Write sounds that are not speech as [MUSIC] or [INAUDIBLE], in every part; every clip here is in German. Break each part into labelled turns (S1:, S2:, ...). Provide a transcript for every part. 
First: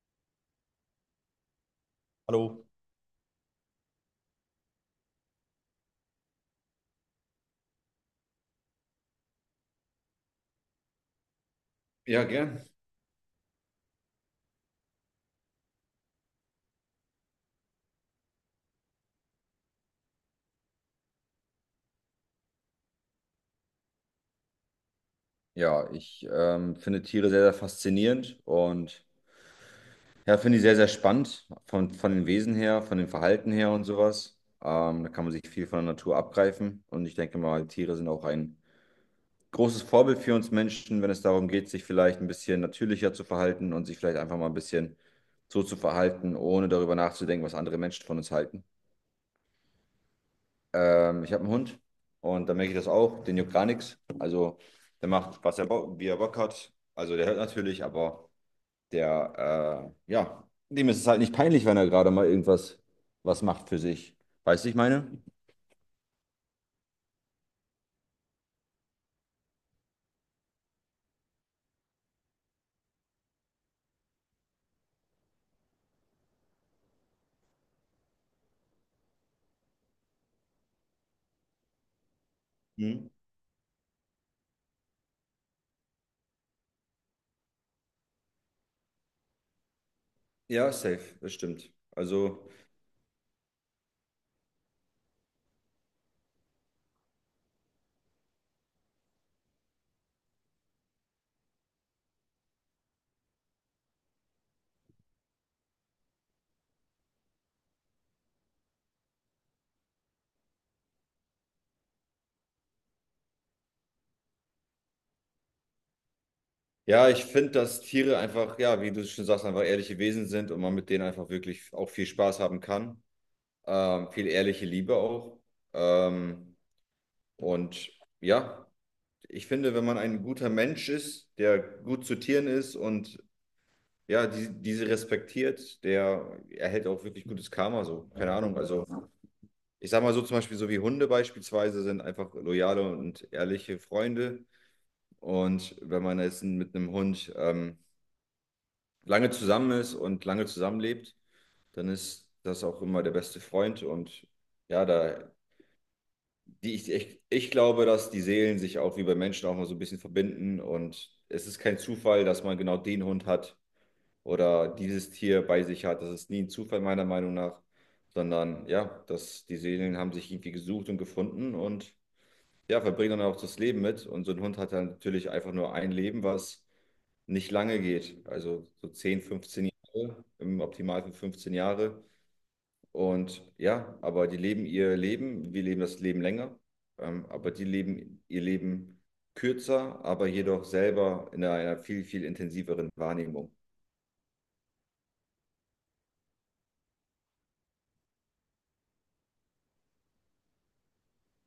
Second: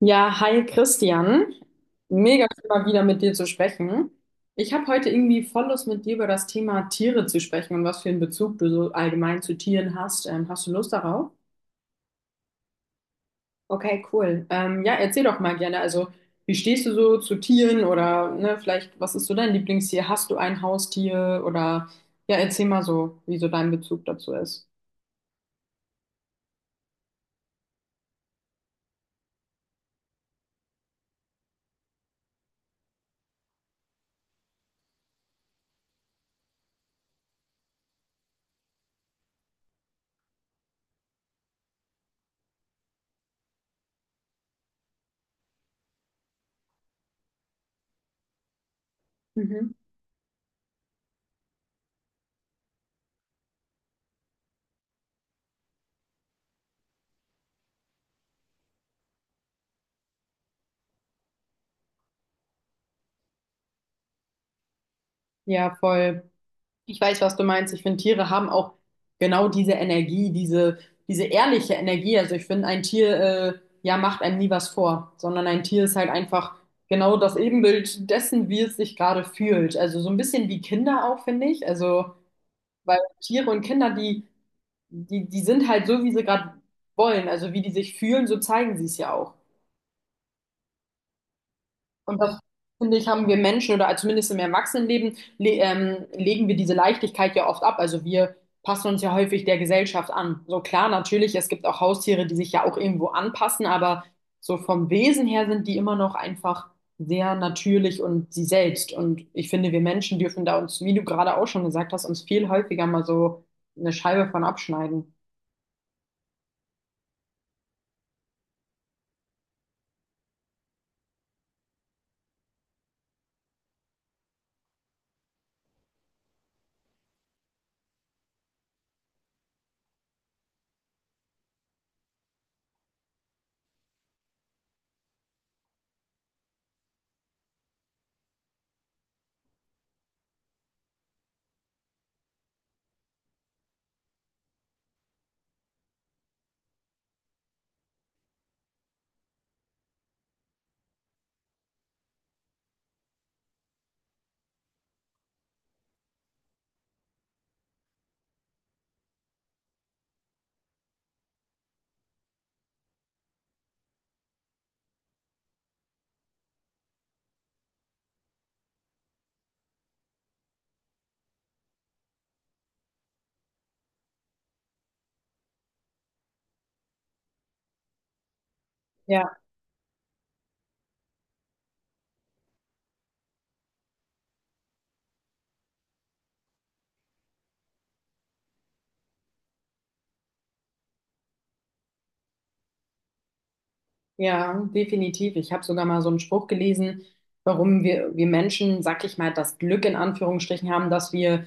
S1: Ja, hi Christian. Mega
S2: Hallo.
S1: schön, mal wieder mit dir zu sprechen. Ich habe heute irgendwie voll Lust, mit dir über das Thema Tiere zu sprechen und was für einen Bezug du so allgemein zu Tieren hast. Hast du Lust darauf?
S2: Ja, gern.
S1: Okay, cool. Ja, erzähl doch mal gerne. Also, wie stehst du so zu Tieren oder ne, vielleicht, was ist so dein Lieblingstier? Hast du ein Haustier? Oder ja, erzähl mal so, wie so dein Bezug dazu ist.
S2: Ja, ich finde Tiere sehr, sehr faszinierend und ja, finde ich sehr, sehr spannend von den Wesen her, von dem Verhalten her und sowas. Da kann man sich viel von der Natur abgreifen und ich denke mal, Tiere sind auch ein großes Vorbild für uns Menschen, wenn es darum geht, sich vielleicht ein bisschen natürlicher zu verhalten und sich vielleicht einfach mal ein bisschen so zu verhalten, ohne darüber nachzudenken, was andere Menschen von uns halten.
S1: Mhm.
S2: Ich habe einen Hund und da merke ich das auch. Den juckt gar nichts. Also der macht, was er Bock, wie er Bock hat. Also der hört natürlich, aber dem ist es halt nicht peinlich, wenn er gerade mal irgendwas was macht für sich. Weißt du, ich meine?
S1: Ja, voll. Ich weiß, was du meinst. Ich finde, Tiere haben auch genau diese Energie, diese, diese ehrliche Energie. Also ich finde, ein Tier, ja, macht einem nie was vor, sondern ein Tier ist halt einfach genau das Ebenbild dessen, wie es sich gerade fühlt. Also so ein bisschen wie Kinder auch, finde ich. Also, weil
S2: Mhm.
S1: Tiere und Kinder, die sind halt so, wie sie gerade wollen. Also wie die sich fühlen, so zeigen sie es ja auch.
S2: Ja, safe, das stimmt.
S1: Und das,
S2: Also
S1: finde ich, haben wir Menschen oder also zumindest im Erwachsenenleben le legen wir diese Leichtigkeit ja oft ab. Also wir passen uns ja häufig der Gesellschaft an. So klar, natürlich, es gibt auch Haustiere, die sich ja auch irgendwo anpassen, aber so vom Wesen her sind die immer noch einfach sehr natürlich und sie selbst. Und ich finde, wir Menschen dürfen da uns, wie du gerade auch schon gesagt hast, uns viel häufiger mal so eine Scheibe von abschneiden.
S2: ja, ich finde, dass Tiere einfach, ja, wie du schon sagst, einfach ehrliche Wesen sind und man mit denen einfach wirklich auch viel Spaß haben kann. Viel ehrliche Liebe auch. Ähm, und ja, ich finde, wenn man ein guter Mensch ist, der gut zu Tieren ist und ja, diese respektiert, der erhält auch wirklich gutes Karma so. Keine Ahnung. Also ich sag mal so zum Beispiel, so wie Hunde beispielsweise sind einfach loyale und ehrliche Freunde. Und wenn man jetzt mit einem Hund lange zusammen ist und lange zusammenlebt, dann ist das auch immer der beste Freund. Und ja, da die ich, ich, ich glaube, dass die Seelen sich auch wie bei Menschen auch mal so ein bisschen verbinden und es ist kein Zufall, dass man genau den Hund hat oder dieses Tier bei sich hat. Das ist nie ein Zufall meiner Meinung nach, sondern ja, dass die Seelen haben sich irgendwie gesucht und gefunden und ja, verbringen dann auch das Leben mit. Und so ein Hund hat dann natürlich einfach nur ein Leben, was nicht lange geht. Also so zehn,
S1: Ja.
S2: fünfzehn Jahre, im Optimalfall 15 Jahre. Und ja, aber die leben ihr Leben, wir leben das Leben länger, aber die leben ihr Leben kürzer, aber jedoch selber in einer viel, viel intensiveren Wahrnehmung.
S1: Ja, definitiv. Ich habe sogar mal so einen Spruch gelesen, warum wir Menschen, sag ich mal, das Glück in Anführungsstrichen haben, dass wir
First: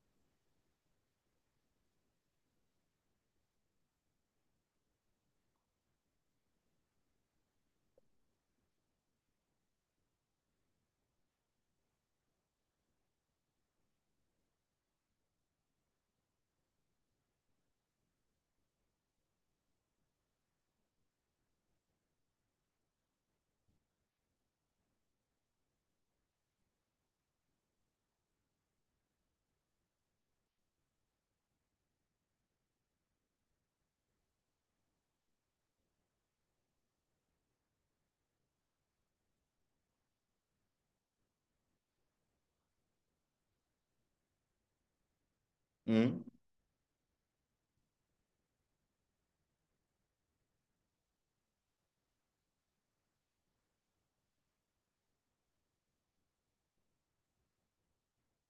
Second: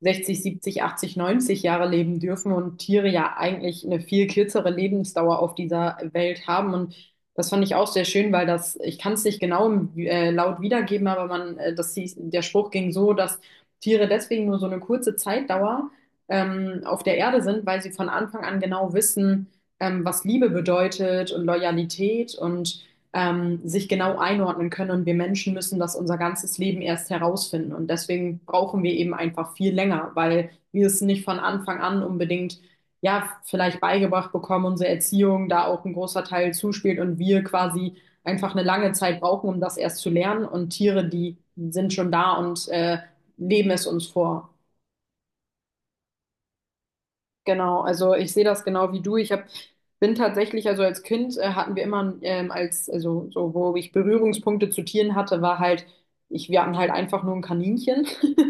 S1: 60, 70, 80, 90 Jahre leben dürfen und Tiere ja eigentlich eine viel kürzere Lebensdauer auf dieser Welt haben. Und das fand ich auch sehr schön, weil das, ich kann es nicht genau laut wiedergeben, aber man, das hieß, der Spruch ging so, dass Tiere deswegen nur so eine kurze Zeitdauer auf der Erde sind, weil sie von Anfang an genau wissen, was Liebe bedeutet und Loyalität und sich genau einordnen können. Und wir Menschen müssen das unser ganzes Leben erst herausfinden. Und deswegen brauchen wir eben einfach viel länger, weil wir es nicht von Anfang an unbedingt, ja, vielleicht beigebracht bekommen, unsere Erziehung da auch ein großer Teil zuspielt und wir quasi einfach eine lange Zeit brauchen, um das erst zu lernen. Und Tiere, die sind schon da und leben es uns vor.
S2: Mhm.
S1: Genau, also ich sehe das genau wie du. Bin tatsächlich, also als Kind hatten wir immer also so, wo ich Berührungspunkte zu Tieren hatte, war halt, ich, wir hatten halt einfach nur ein Kaninchen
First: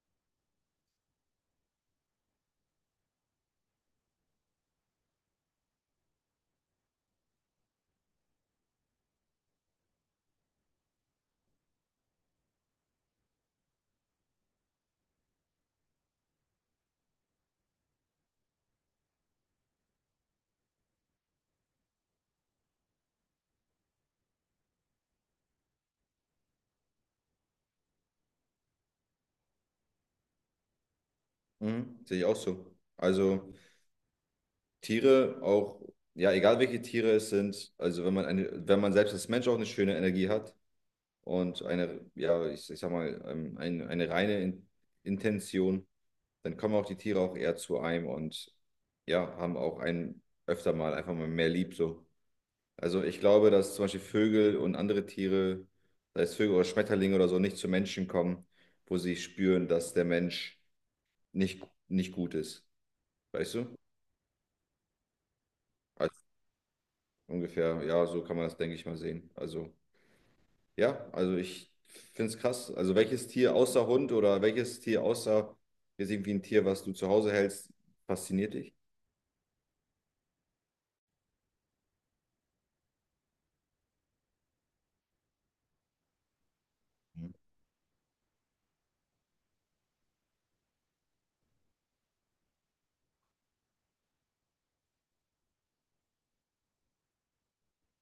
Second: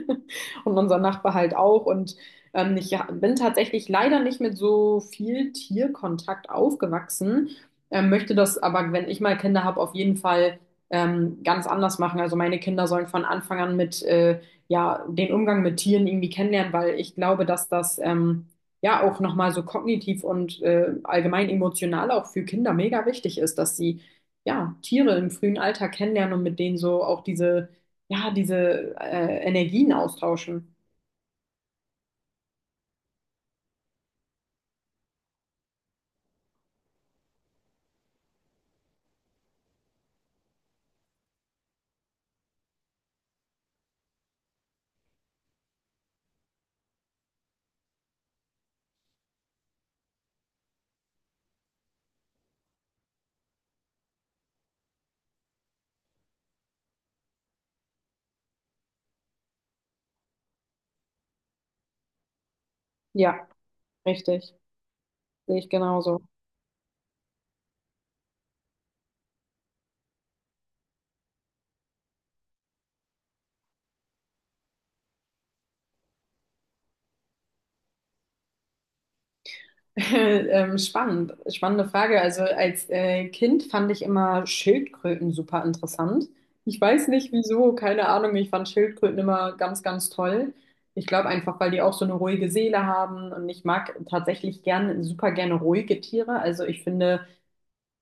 S1: [LAUGHS] und unser Nachbar halt auch. Und bin tatsächlich leider nicht mit so viel Tierkontakt aufgewachsen, möchte das aber, wenn ich mal Kinder habe, auf jeden Fall ganz anders machen. Also meine Kinder sollen von Anfang an mit ja, den Umgang mit Tieren irgendwie kennenlernen, weil ich glaube, dass das ja auch nochmal so kognitiv und allgemein emotional auch für Kinder mega wichtig ist, dass sie ja Tiere im frühen Alter kennenlernen und mit denen so auch diese, ja, diese Energien austauschen.
S2: Mhm. Sehe ich auch so. Also Tiere auch, ja, egal welche Tiere es sind, also wenn man eine, wenn man selbst als Mensch auch eine schöne Energie hat und eine, ja, ich sag mal, eine reine Intention, dann kommen auch die Tiere auch eher zu einem und ja, haben auch einen öfter mal einfach mal mehr lieb so. Also ich glaube, dass zum Beispiel Vögel und andere Tiere, sei es Vögel oder Schmetterlinge oder so, nicht zu Menschen kommen, wo sie spüren, dass der Mensch nicht, nicht gut ist.
S1: Ja,
S2: Weißt du?
S1: richtig. Sehe ich
S2: Also
S1: genauso.
S2: ungefähr, ja, so kann man das, denke ich mal, sehen. Also, ja, also ich finde es krass. Also welches Tier außer Hund oder welches Tier außer jetzt irgendwie ein Tier, was du zu Hause hältst, fasziniert dich?
S1: [LAUGHS] Spannende Frage. Also als Kind fand ich immer Schildkröten super interessant. Ich weiß nicht wieso, keine Ahnung. Ich fand Schildkröten immer ganz, ganz toll. Ich glaube einfach, weil die auch so eine ruhige Seele haben und ich mag tatsächlich gerne super gerne ruhige Tiere. Also ich finde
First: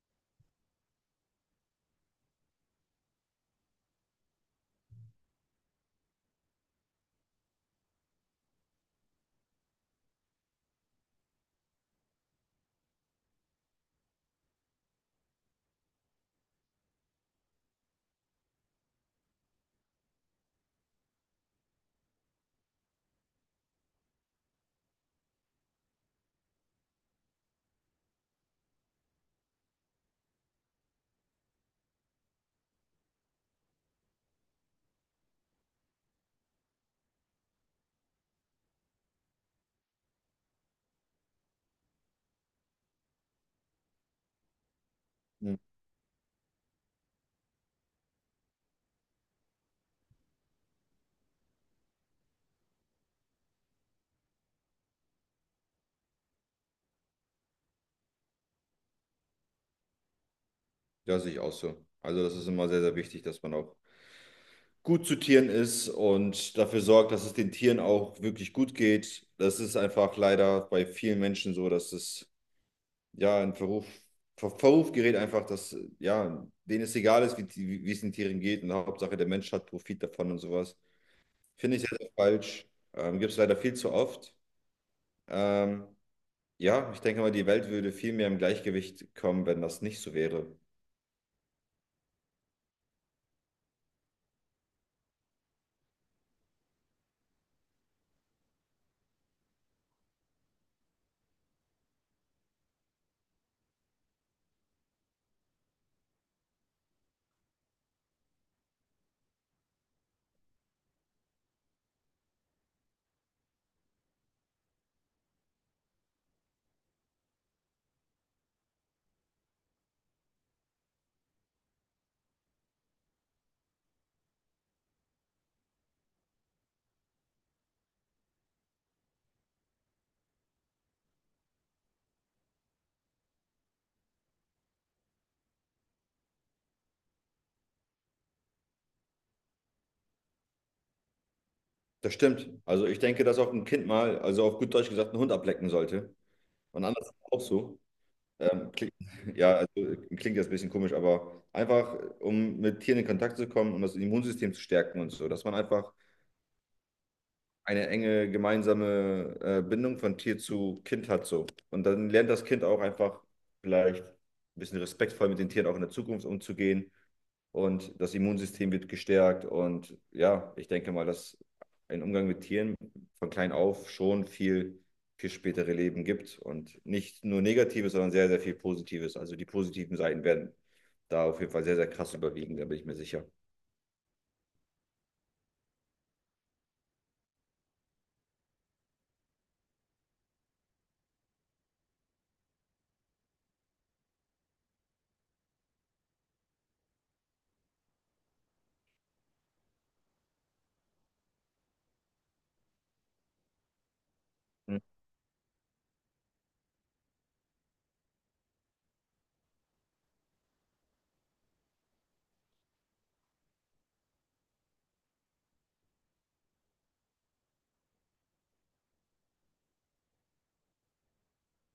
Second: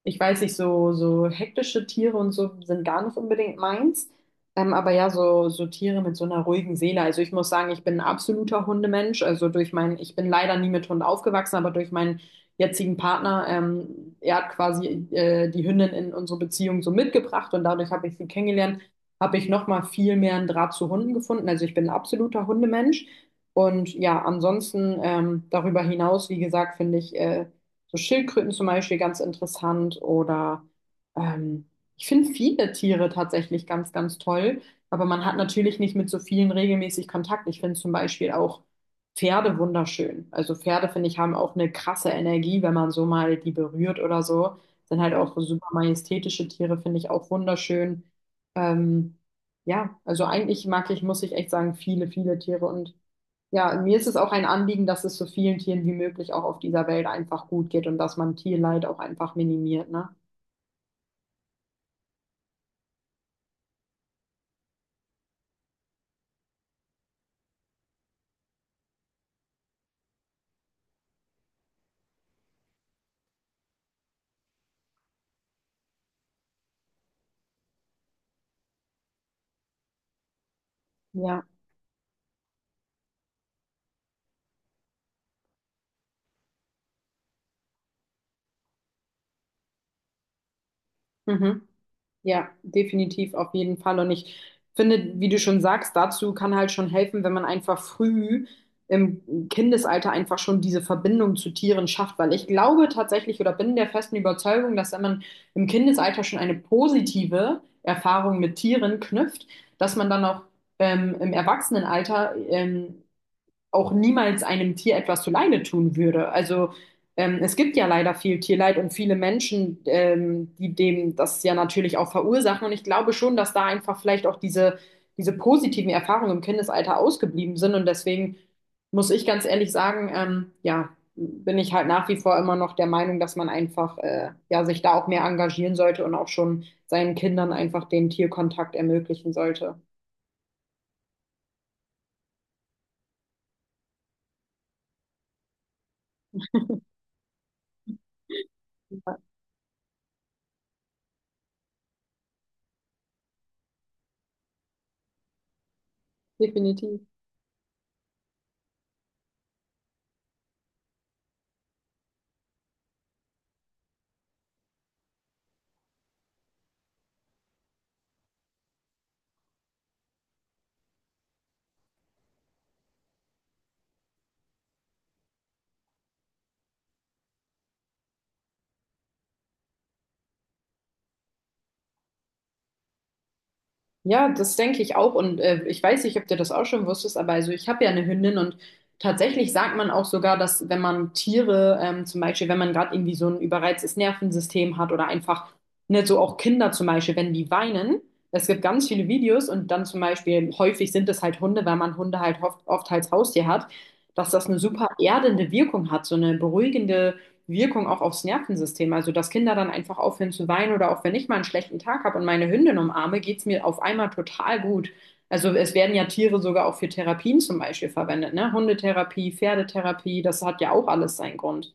S1: ich weiß nicht, so, so hektische Tiere und so sind gar nicht unbedingt meins. Aber ja, so, so Tiere mit so einer ruhigen Seele. Also ich muss sagen, ich bin ein absoluter Hundemensch. Ich bin leider nie mit Hund aufgewachsen, aber durch meinen jetzigen Partner, er hat quasi die Hündin in unsere Beziehung so mitgebracht und dadurch habe ich sie kennengelernt, habe ich nochmal viel mehr einen Draht zu Hunden gefunden. Also ich bin ein absoluter Hundemensch. Und ja, ansonsten darüber hinaus, wie gesagt, finde ich so Schildkröten zum Beispiel ganz interessant oder ähm, ich finde viele Tiere tatsächlich ganz, ganz toll, aber man hat natürlich nicht mit so vielen regelmäßig Kontakt. Ich finde zum Beispiel auch Pferde wunderschön. Also Pferde, finde ich, haben auch eine krasse Energie, wenn man so mal die berührt oder so. Sind halt auch
S2: Mhm.
S1: super majestätische Tiere, finde ich auch wunderschön. Ähm, ja, also eigentlich mag ich, muss ich echt sagen, viele, viele Tiere und ja, mir ist es auch ein Anliegen, dass es so vielen Tieren wie möglich auch auf dieser Welt einfach gut geht und dass man Tierleid auch einfach minimiert, ne?
S2: Ja, sehe ich auch so. Also das ist immer sehr, sehr wichtig, dass man auch gut zu Tieren ist und dafür sorgt, dass es den Tieren auch wirklich gut geht. Das ist einfach leider bei vielen Menschen so, dass es ja in Verruf gerät einfach, dass ja, denen es egal ist, wie, wie es den Tieren geht und Hauptsache der Mensch hat Profit davon und sowas.
S1: Ja,
S2: Finde ich sehr, sehr falsch. Gibt es leider viel zu oft. Ähm, ja, ich denke mal, die Welt würde viel mehr im Gleichgewicht kommen, wenn das nicht so wäre.
S1: mhm. Ja, definitiv, auf jeden Fall. Und ich finde, wie du schon sagst, dazu kann halt schon helfen, wenn man einfach früh im Kindesalter einfach schon diese Verbindung zu Tieren schafft, weil ich glaube tatsächlich oder bin der festen Überzeugung, dass wenn man im Kindesalter schon eine positive Erfahrung mit Tieren knüpft, dass man dann auch im Erwachsenenalter auch niemals einem Tier etwas zuleide tun würde. Also es gibt ja leider viel Tierleid und viele Menschen, die dem das ja natürlich auch verursachen. Und ich glaube schon, dass da einfach vielleicht auch diese, diese positiven Erfahrungen im Kindesalter ausgeblieben sind. Und deswegen muss ich ganz ehrlich sagen, ja, bin ich halt nach wie vor immer noch der Meinung, dass man einfach ja, sich da auch mehr engagieren sollte und auch schon seinen Kindern einfach den Tierkontakt ermöglichen sollte.
S2: Das stimmt. Also ich denke, dass auch ein Kind mal, also auf gut Deutsch gesagt, einen Hund ablecken sollte. Und anders auch so. Ähm, klingt,
S1: Ja,
S2: [LAUGHS] ja, also klingt jetzt ein bisschen komisch, aber einfach, um mit Tieren in Kontakt zu kommen, und das Immunsystem zu stärken und so, dass man einfach
S1: definitiv.
S2: eine enge gemeinsame Bindung von Tier zu Kind hat so. Und dann lernt das Kind auch einfach vielleicht ein bisschen respektvoll mit den Tieren auch in der Zukunft umzugehen. Und das Immunsystem wird gestärkt. Und ja, ich denke mal, dass ein Umgang mit Tieren von klein auf schon viel für spätere Leben gibt. Und nicht nur Negatives, sondern sehr, sehr viel Positives. Also die positiven Seiten werden da auf jeden Fall sehr, sehr krass überwiegen, da bin ich mir sicher.
S1: Ja, das denke ich auch. Und ich weiß nicht, ob du das auch schon wusstest, aber also ich habe ja eine Hündin und tatsächlich sagt man auch sogar, dass wenn man Tiere, zum Beispiel, wenn man gerade irgendwie so ein überreiztes Nervensystem hat oder einfach, ne, so auch Kinder zum Beispiel, wenn die weinen, es gibt ganz viele Videos und dann zum Beispiel, häufig sind es halt Hunde, weil man Hunde halt oft, oft als Haustier hat, dass das eine super erdende Wirkung hat, so eine beruhigende Wirkung auch aufs Nervensystem. Also, dass Kinder dann einfach aufhören zu weinen oder auch wenn ich mal einen schlechten Tag habe und meine Hündin umarme, geht's mir auf einmal total gut. Also, es werden ja Tiere sogar auch für Therapien zum Beispiel verwendet, ne? Hundetherapie, Pferdetherapie, das hat ja auch alles seinen Grund.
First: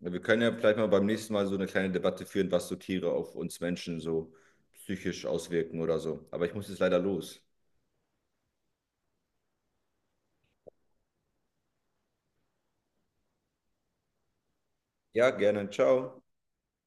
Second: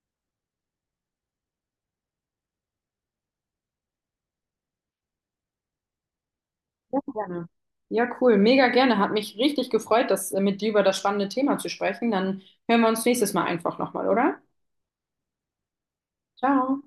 S2: Ja, wir können ja vielleicht mal beim nächsten Mal so eine kleine Debatte führen, was so Tiere auf uns Menschen so psychisch auswirken oder so. Aber ich muss jetzt leider
S1: Ja,
S2: los.
S1: gerne. Ja, cool, mega gerne. Hat mich richtig gefreut, das mit dir über das spannende Thema zu sprechen. Dann hören wir uns nächstes Mal einfach nochmal, oder?
S2: Ja, gerne. Ciao.
S1: Ciao.